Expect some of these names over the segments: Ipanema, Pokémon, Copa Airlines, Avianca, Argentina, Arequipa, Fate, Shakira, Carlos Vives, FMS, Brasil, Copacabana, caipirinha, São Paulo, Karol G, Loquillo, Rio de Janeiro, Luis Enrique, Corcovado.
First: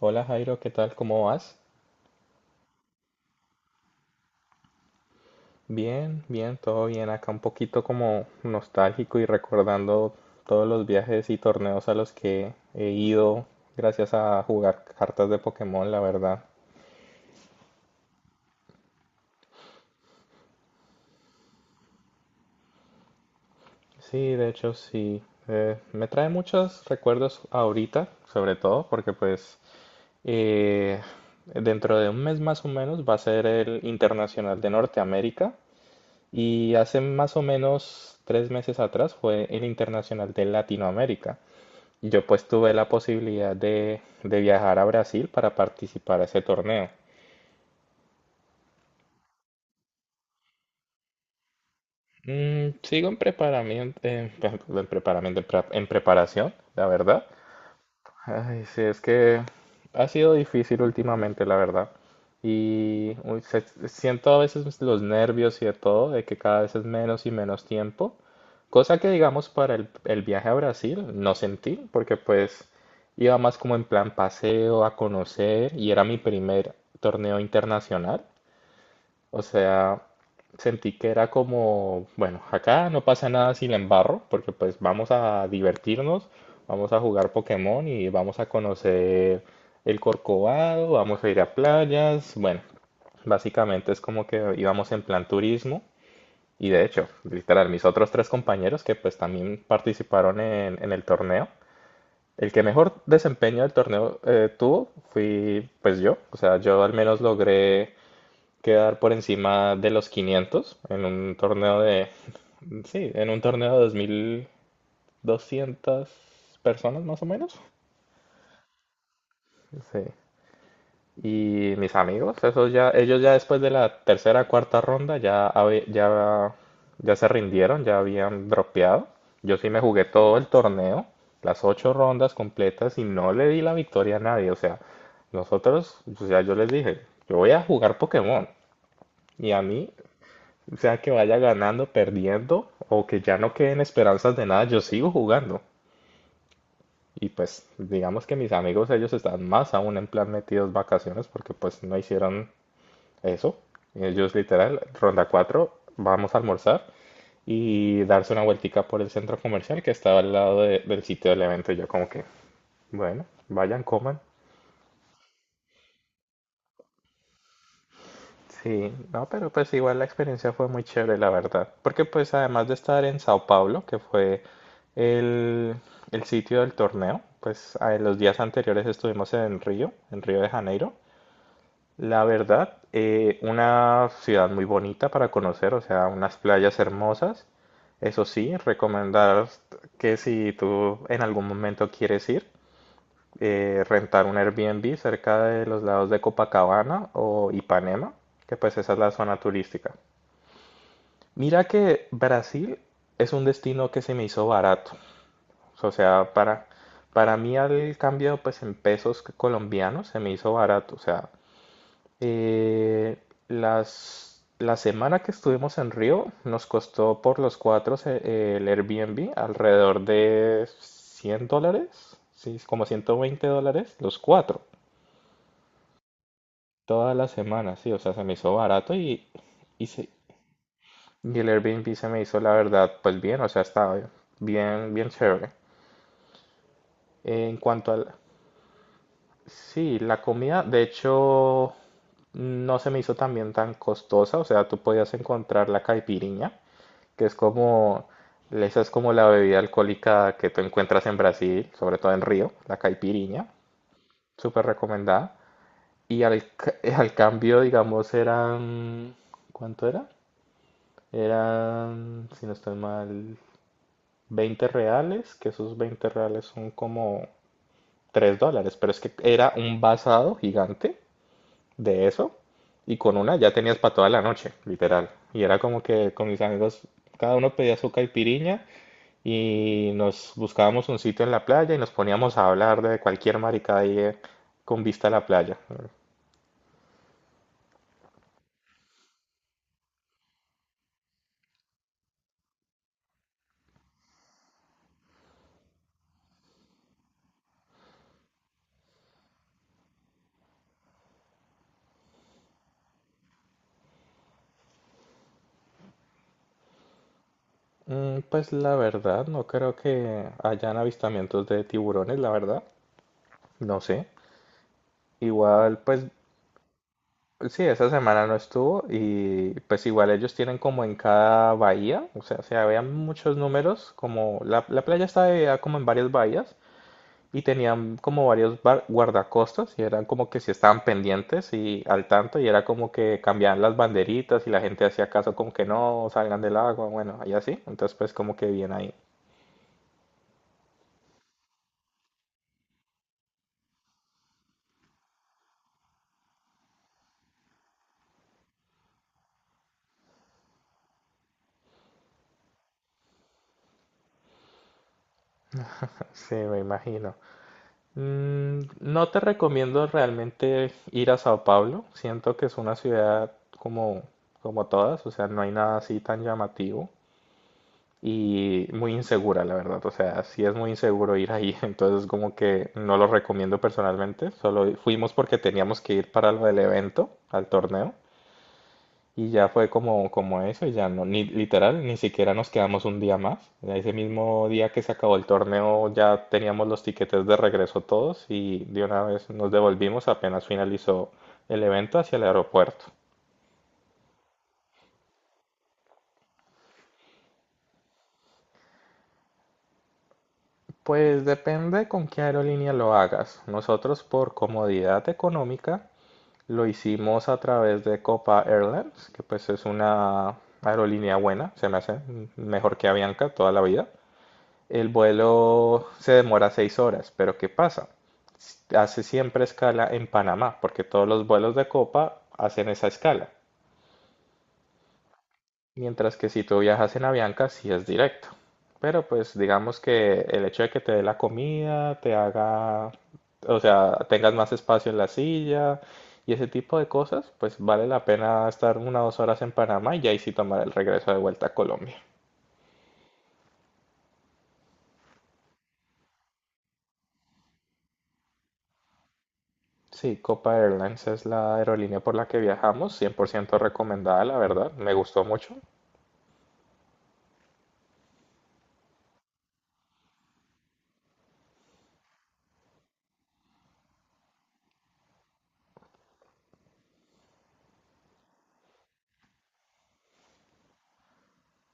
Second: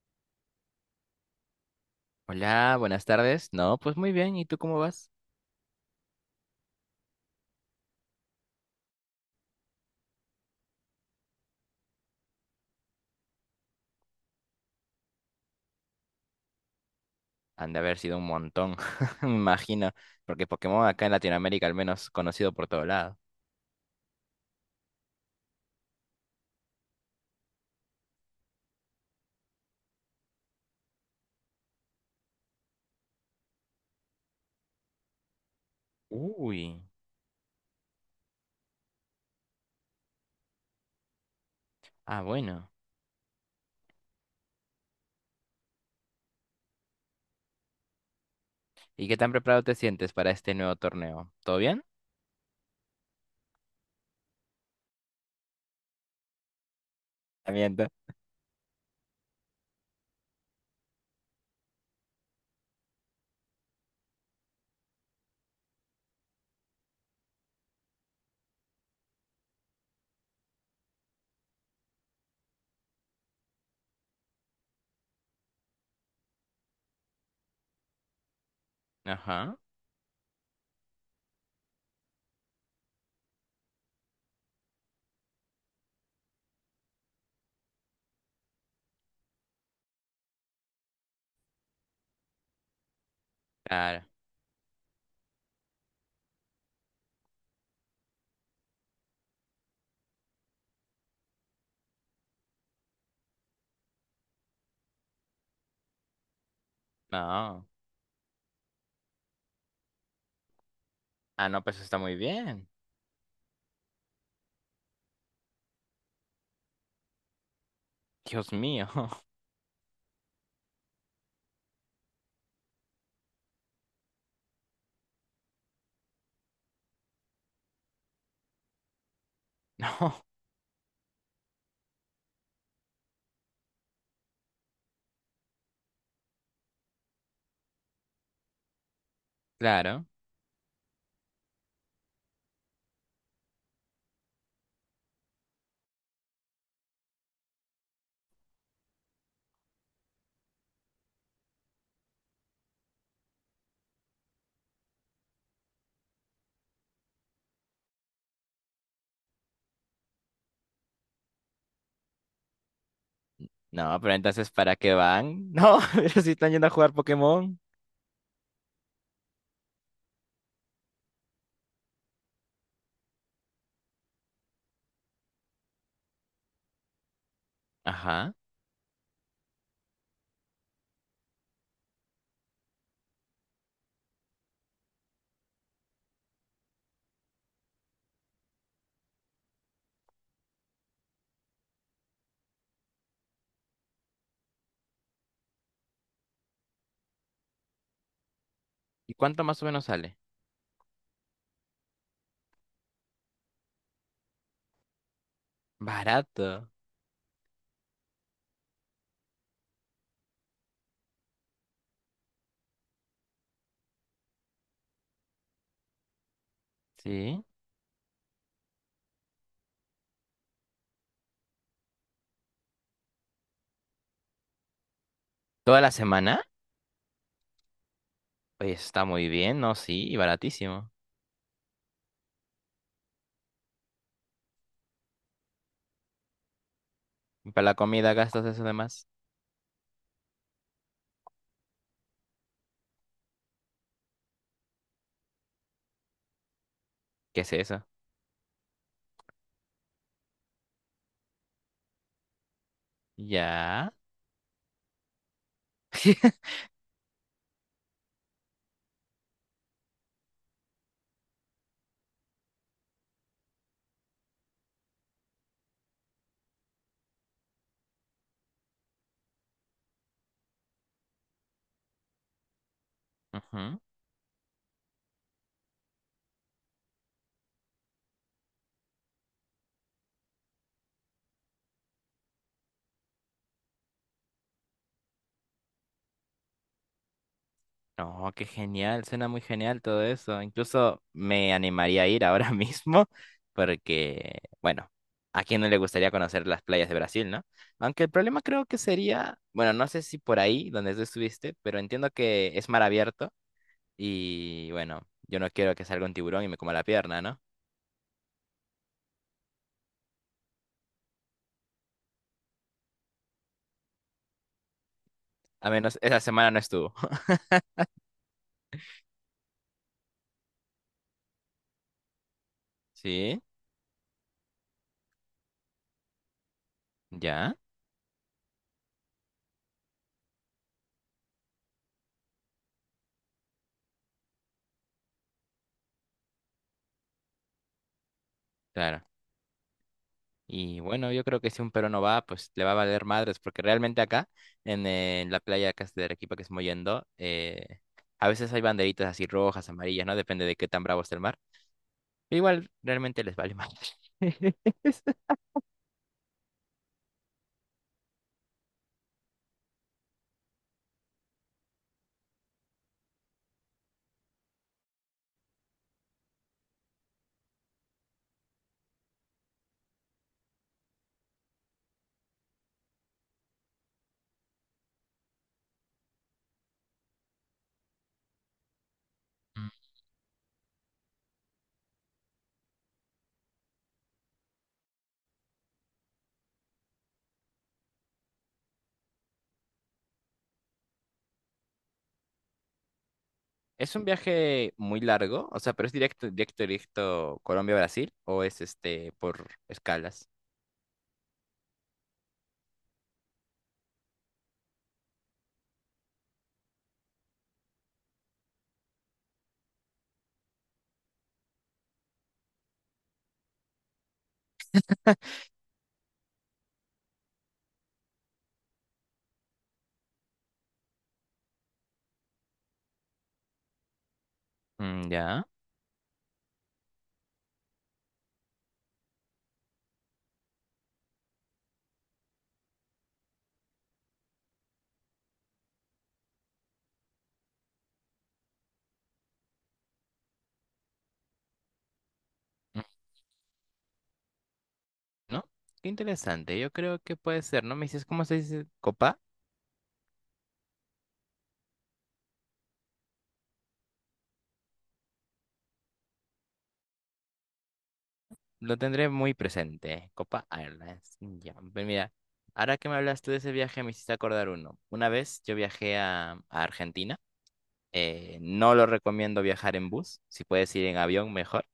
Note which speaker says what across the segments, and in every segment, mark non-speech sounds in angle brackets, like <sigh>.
Speaker 1: Hola Jairo, ¿qué tal? ¿Cómo vas?
Speaker 2: Hola, buenas tardes. No, pues muy bien. ¿Y tú cómo vas?
Speaker 1: Bien, bien, todo bien. Acá un poquito como nostálgico y recordando todos los viajes y torneos a los que he ido gracias a jugar cartas de Pokémon, la verdad.
Speaker 2: Han de haber sido un montón, <laughs> me imagino, porque Pokémon acá en Latinoamérica al menos conocido por todo lado.
Speaker 1: Sí, de hecho sí. Me trae muchos recuerdos ahorita, sobre todo porque pues eh, dentro de un mes más o menos va a ser el Internacional de Norteamérica
Speaker 2: Uy,
Speaker 1: y hace más o menos 3 meses atrás fue el Internacional de Latinoamérica.
Speaker 2: ah,
Speaker 1: Yo pues
Speaker 2: bueno.
Speaker 1: tuve la posibilidad de viajar a Brasil para participar a ese torneo.
Speaker 2: ¿Y qué tan preparado te sientes para este nuevo torneo? ¿Todo bien?
Speaker 1: Sigo en preparamiento, en, <laughs> en preparación, la verdad.
Speaker 2: Miento.
Speaker 1: Ay, sí, es que ha sido difícil últimamente, la verdad. Y uy, siento a veces los nervios y de todo, de que cada vez es menos y menos tiempo. Cosa que, digamos, para el viaje a Brasil no sentí, porque pues iba más como en plan paseo, a conocer, y era mi primer torneo internacional. O
Speaker 2: Ajá,
Speaker 1: sea, sentí que era como, bueno, acá no pasa nada si la embarro, porque pues vamos a divertirnos, vamos a jugar Pokémon y vamos a conocer el Corcovado, vamos a ir a playas, bueno, básicamente es
Speaker 2: claro.
Speaker 1: como que íbamos en plan turismo. Y de hecho, literal, mis otros tres compañeros que pues también participaron en el torneo, el que mejor desempeño del torneo tuvo fui pues yo. O sea, yo al menos
Speaker 2: No.
Speaker 1: logré quedar por encima de los 500 en un
Speaker 2: Ah, no, pues
Speaker 1: torneo
Speaker 2: está muy bien.
Speaker 1: sí, en un torneo de 2200 personas más o menos.
Speaker 2: Dios mío. <laughs>
Speaker 1: Sí. Y mis amigos, esos ya, ellos ya después de la tercera, cuarta ronda ya, ya se rindieron, ya habían dropeado. Yo sí me jugué
Speaker 2: No,
Speaker 1: todo el torneo, las ocho rondas completas y no le di la victoria a nadie. O sea, nosotros, o sea, yo les dije, yo voy a jugar Pokémon y a mí.
Speaker 2: claro.
Speaker 1: O sea, que vaya ganando, perdiendo, o que ya no queden esperanzas de nada, yo sigo jugando. Y pues, digamos que mis amigos, ellos están más aún en plan metidos vacaciones porque pues no hicieron eso. Ellos literal, ronda 4 vamos a almorzar y darse una vueltica por el centro comercial que estaba al lado del sitio del evento. Y yo como que, bueno, vayan,
Speaker 2: No, pero
Speaker 1: coman.
Speaker 2: entonces, ¿para qué van? No, <laughs> pero si están yendo a jugar Pokémon.
Speaker 1: Sí, no, pero pues igual la experiencia fue muy chévere, la verdad. Porque pues además de estar en Sao Paulo, que fue el, el sitio del torneo, pues los
Speaker 2: Ajá.
Speaker 1: días anteriores estuvimos en Río de Janeiro. La verdad, una ciudad muy bonita para conocer, o sea, unas playas hermosas. Eso sí, recomendar que si tú en algún momento quieres ir, rentar un Airbnb cerca de los lados de Copacabana o Ipanema, que pues esa es la
Speaker 2: ¿Y
Speaker 1: zona
Speaker 2: cuánto más o menos
Speaker 1: turística.
Speaker 2: sale?
Speaker 1: Mira que Brasil es un destino que se me hizo barato. O sea, para,
Speaker 2: Barato.
Speaker 1: para mí al cambio pues en pesos colombianos se me hizo barato. O sea, eh, la semana que estuvimos en Río nos costó por
Speaker 2: ¿Sí?
Speaker 1: los cuatro el Airbnb alrededor de $100, sí, como $120 los cuatro.
Speaker 2: ¿Toda la semana?
Speaker 1: Toda la semana, sí, o sea, se me hizo
Speaker 2: Oye,
Speaker 1: barato
Speaker 2: está muy bien, ¿no?
Speaker 1: y, se-
Speaker 2: Sí, y baratísimo.
Speaker 1: y el Airbnb se me hizo, la verdad, pues bien, o sea, estaba bien, bien chévere.
Speaker 2: Y
Speaker 1: En
Speaker 2: para la
Speaker 1: cuanto
Speaker 2: comida gastas eso de más.
Speaker 1: sí, la comida, de hecho, no se me hizo también tan costosa, o sea, tú podías encontrar la caipiriña, que es
Speaker 2: ¿Qué es eso?
Speaker 1: como, esa es como la bebida alcohólica que tú encuentras en Brasil, sobre todo en Río, la caipiriña,
Speaker 2: Ya.
Speaker 1: súper recomendada.
Speaker 2: <laughs>
Speaker 1: <laughs> Al cambio, digamos, ¿cuánto era? Eran, si no estoy mal, 20 reales, que esos 20 reales son como $3, pero es que era un basado gigante de eso y con una ya tenías
Speaker 2: Ujú.
Speaker 1: para toda la noche, literal. Y era como que con mis amigos cada uno pedía su caipiriña y nos buscábamos un sitio en la playa y nos poníamos a hablar de cualquier maricada ahí con vista a la playa.
Speaker 2: No, qué genial, suena muy genial todo eso. Incluso me animaría a ir ahora <laughs> mismo porque, bueno, a quién no le gustaría conocer las playas de Brasil, ¿no? Aunque el problema creo que sería, bueno, no sé si por ahí donde tú estuviste, pero entiendo que es mar abierto y, bueno, yo no quiero que salga un tiburón y me coma la pierna, ¿no?
Speaker 1: Pues la verdad, no creo que hayan avistamientos de tiburones, la verdad. No sé.
Speaker 2: A
Speaker 1: Igual,
Speaker 2: menos
Speaker 1: pues
Speaker 2: esa semana no estuvo.
Speaker 1: sí, esa semana no estuvo y pues igual ellos tienen como en cada bahía, o sea, se
Speaker 2: <laughs>
Speaker 1: habían muchos
Speaker 2: ¿Sí?
Speaker 1: números, como la playa estaba dividida como en varias bahías y
Speaker 2: ¿Ya?
Speaker 1: tenían como varios guardacostas y eran como que si estaban pendientes y al tanto y era como que cambiaban las banderitas y la gente hacía caso como que no salgan del agua, bueno, y así, entonces pues como que bien ahí.
Speaker 2: Claro. Y bueno, yo creo que si un peruano va, pues le va a valer madres, porque realmente acá, en la playa acá de Arequipa que estamos yendo, a veces hay banderitas así rojas, amarillas, ¿no? Depende de qué tan bravo esté el mar. Pero igual, realmente les vale madres. <laughs>
Speaker 1: Sí, me imagino. No te recomiendo realmente ir a Sao Paulo. Siento que es una ciudad como, como todas, o sea, no hay nada así tan llamativo y muy insegura, la verdad. O sea, sí es muy inseguro ir ahí, <laughs> entonces como que no lo recomiendo personalmente. Solo fuimos porque teníamos que ir para lo del evento, al torneo. Y ya fue
Speaker 2: Mm.
Speaker 1: como, como eso, y ya no, ni literal, ni siquiera nos quedamos un día más. ya ese mismo día que se acabó el torneo ya teníamos los tiquetes de regreso todos y de una vez nos devolvimos apenas finalizó el evento hacia el aeropuerto.
Speaker 2: ¿Es un viaje muy largo? O sea, ¿pero es directo, directo, directo Colombia-Brasil? ¿O es este por escalas?
Speaker 1: Pues depende con qué aerolínea lo hagas. Nosotros por comodidad económica lo hicimos a través de Copa Airlines, que pues es una aerolínea buena, se me hace mejor que Avianca toda la vida. El vuelo se demora 6 horas, pero ¿qué pasa? Hace siempre escala en Panamá, porque todos los vuelos de Copa hacen esa escala.
Speaker 2: Mm, ya.
Speaker 1: Mientras que si tú viajas en Avianca, sí es directo. Pero pues digamos que el hecho de que te dé la comida, te haga, o sea, tengas más espacio en la silla y ese tipo de cosas, pues vale la pena estar 1 o 2 horas en Panamá y ahí sí tomar el regreso de vuelta a Colombia.
Speaker 2: Mm, ¿no? Qué interesante. Yo creo que puede ser, ¿no? Me dices, ¿cómo se dice? ¿Copa?
Speaker 1: Sí, Copa Airlines es la aerolínea por la que viajamos, 100% recomendada, la verdad, me gustó mucho.
Speaker 2: Lo tendré muy presente. Copa Airlines. Ya, pues mira, ahora que me hablas tú de ese viaje, me hiciste acordar uno. Una vez yo viajé a Argentina. No lo recomiendo viajar en bus. Si puedes ir en avión, mejor.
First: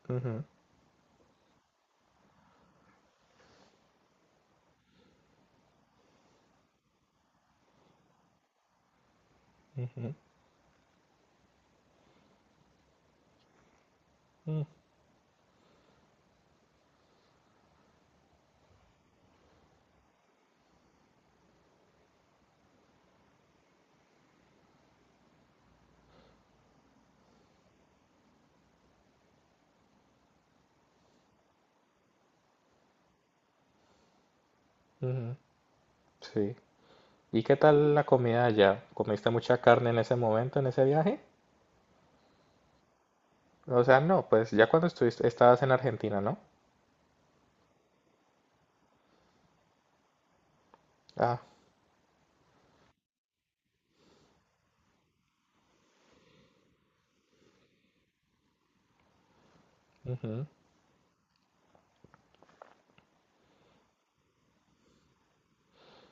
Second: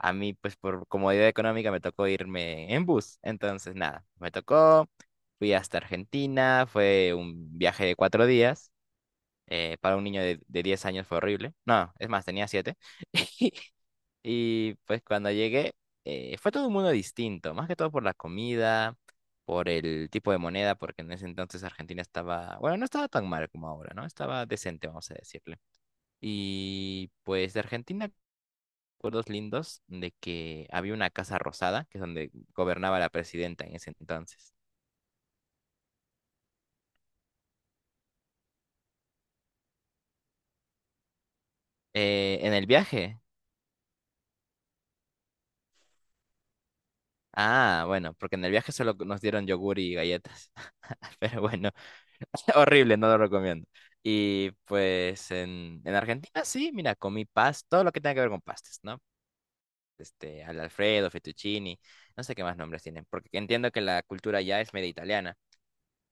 Speaker 2: A mí,
Speaker 1: Ujú,
Speaker 2: pues por comodidad económica, me tocó irme en bus. Entonces, nada, me tocó. Fui hasta Argentina. Fue un viaje de cuatro días. Para un
Speaker 1: ujú,
Speaker 2: niño de 10 años fue horrible. No, es más, tenía siete. <laughs>
Speaker 1: mm,
Speaker 2: Y pues cuando llegué, fue todo un mundo distinto, más que todo por la comida, por el tipo de moneda, porque en ese entonces Argentina estaba, bueno, no estaba tan mal como ahora, ¿no? Estaba decente, vamos a decirle. Y pues de Argentina, recuerdos lindos de que había una casa rosada, que es donde gobernaba la presidenta en ese entonces.
Speaker 1: ujú, sí. ¿Y qué tal la comida allá? ¿Comiste mucha carne en ese momento, en ese viaje?
Speaker 2: En el viaje.
Speaker 1: O sea, no, pues ya cuando estuviste, estabas en Argentina, ¿no?
Speaker 2: Ah, bueno, porque en el viaje solo nos dieron yogur y galletas. <laughs>
Speaker 1: Ah,
Speaker 2: Pero bueno, <laughs> horrible, no lo recomiendo. Y pues en Argentina sí, mira, comí paz, todo lo que tenga que ver con pastas, ¿no? Este,
Speaker 1: ujú,
Speaker 2: al Alfredo, fettuccini, no sé qué más nombres tienen, porque entiendo que la cultura ya es media italiana.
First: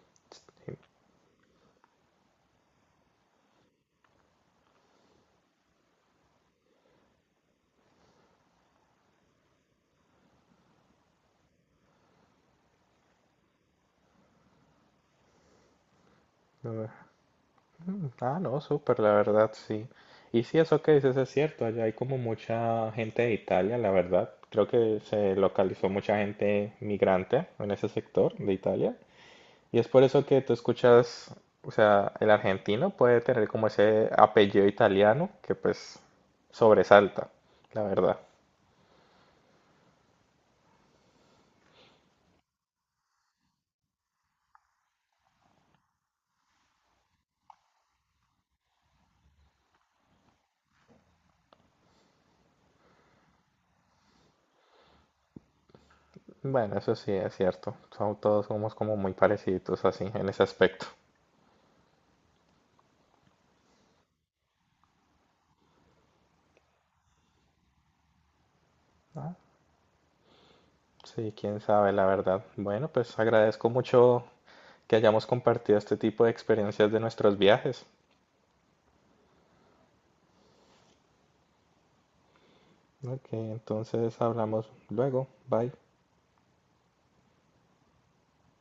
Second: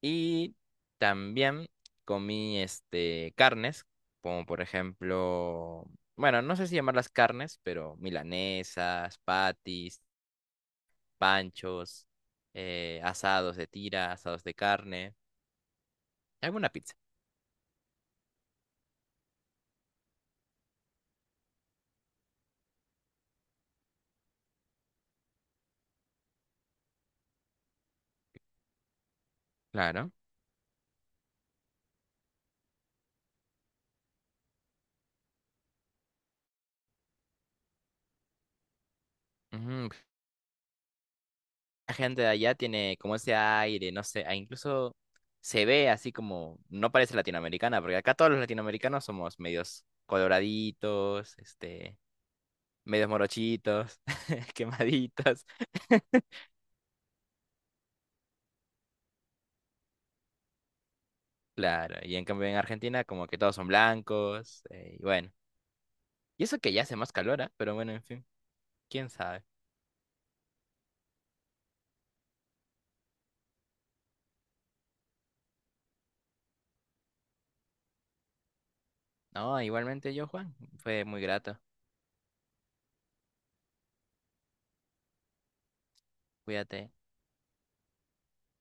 Speaker 2: Y también comí este carnes, como por ejemplo, bueno, no sé si llamarlas carnes, pero milanesas, patis panchos, asados de tira, asados de carne, alguna
Speaker 1: eh,
Speaker 2: pizza.
Speaker 1: Ah, no, súper, la verdad, sí. Y sí, eso que dices es cierto, allá hay como mucha gente de Italia, la verdad. Creo que se localizó mucha gente migrante en ese sector de Italia. Y es por
Speaker 2: Claro.
Speaker 1: eso que tú escuchas, o sea, el argentino puede tener como ese apellido italiano que pues sobresalta, la verdad.
Speaker 2: Ujú, la gente de allá tiene como ese aire, no sé, e incluso se ve así como, no parece latinoamericana, porque acá todos los latinoamericanos somos medios coloraditos, este, medios morochitos, <laughs> quemaditos.
Speaker 1: Bueno, eso sí es cierto. Todos somos como muy parecidos así en ese aspecto.
Speaker 2: Claro, y en cambio en Argentina como que todos son blancos, y bueno. Y eso que ya hace más calor, ah, pero bueno, en fin, quién
Speaker 1: Ah,
Speaker 2: sabe.
Speaker 1: sí, quién sabe, la verdad. Bueno, pues agradezco mucho que hayamos compartido este tipo de experiencias de nuestros viajes.
Speaker 2: No, igualmente yo, Juan, fue muy grato.
Speaker 1: ¿No? Ok, entonces hablamos luego. Bye.
Speaker 2: Cuídate.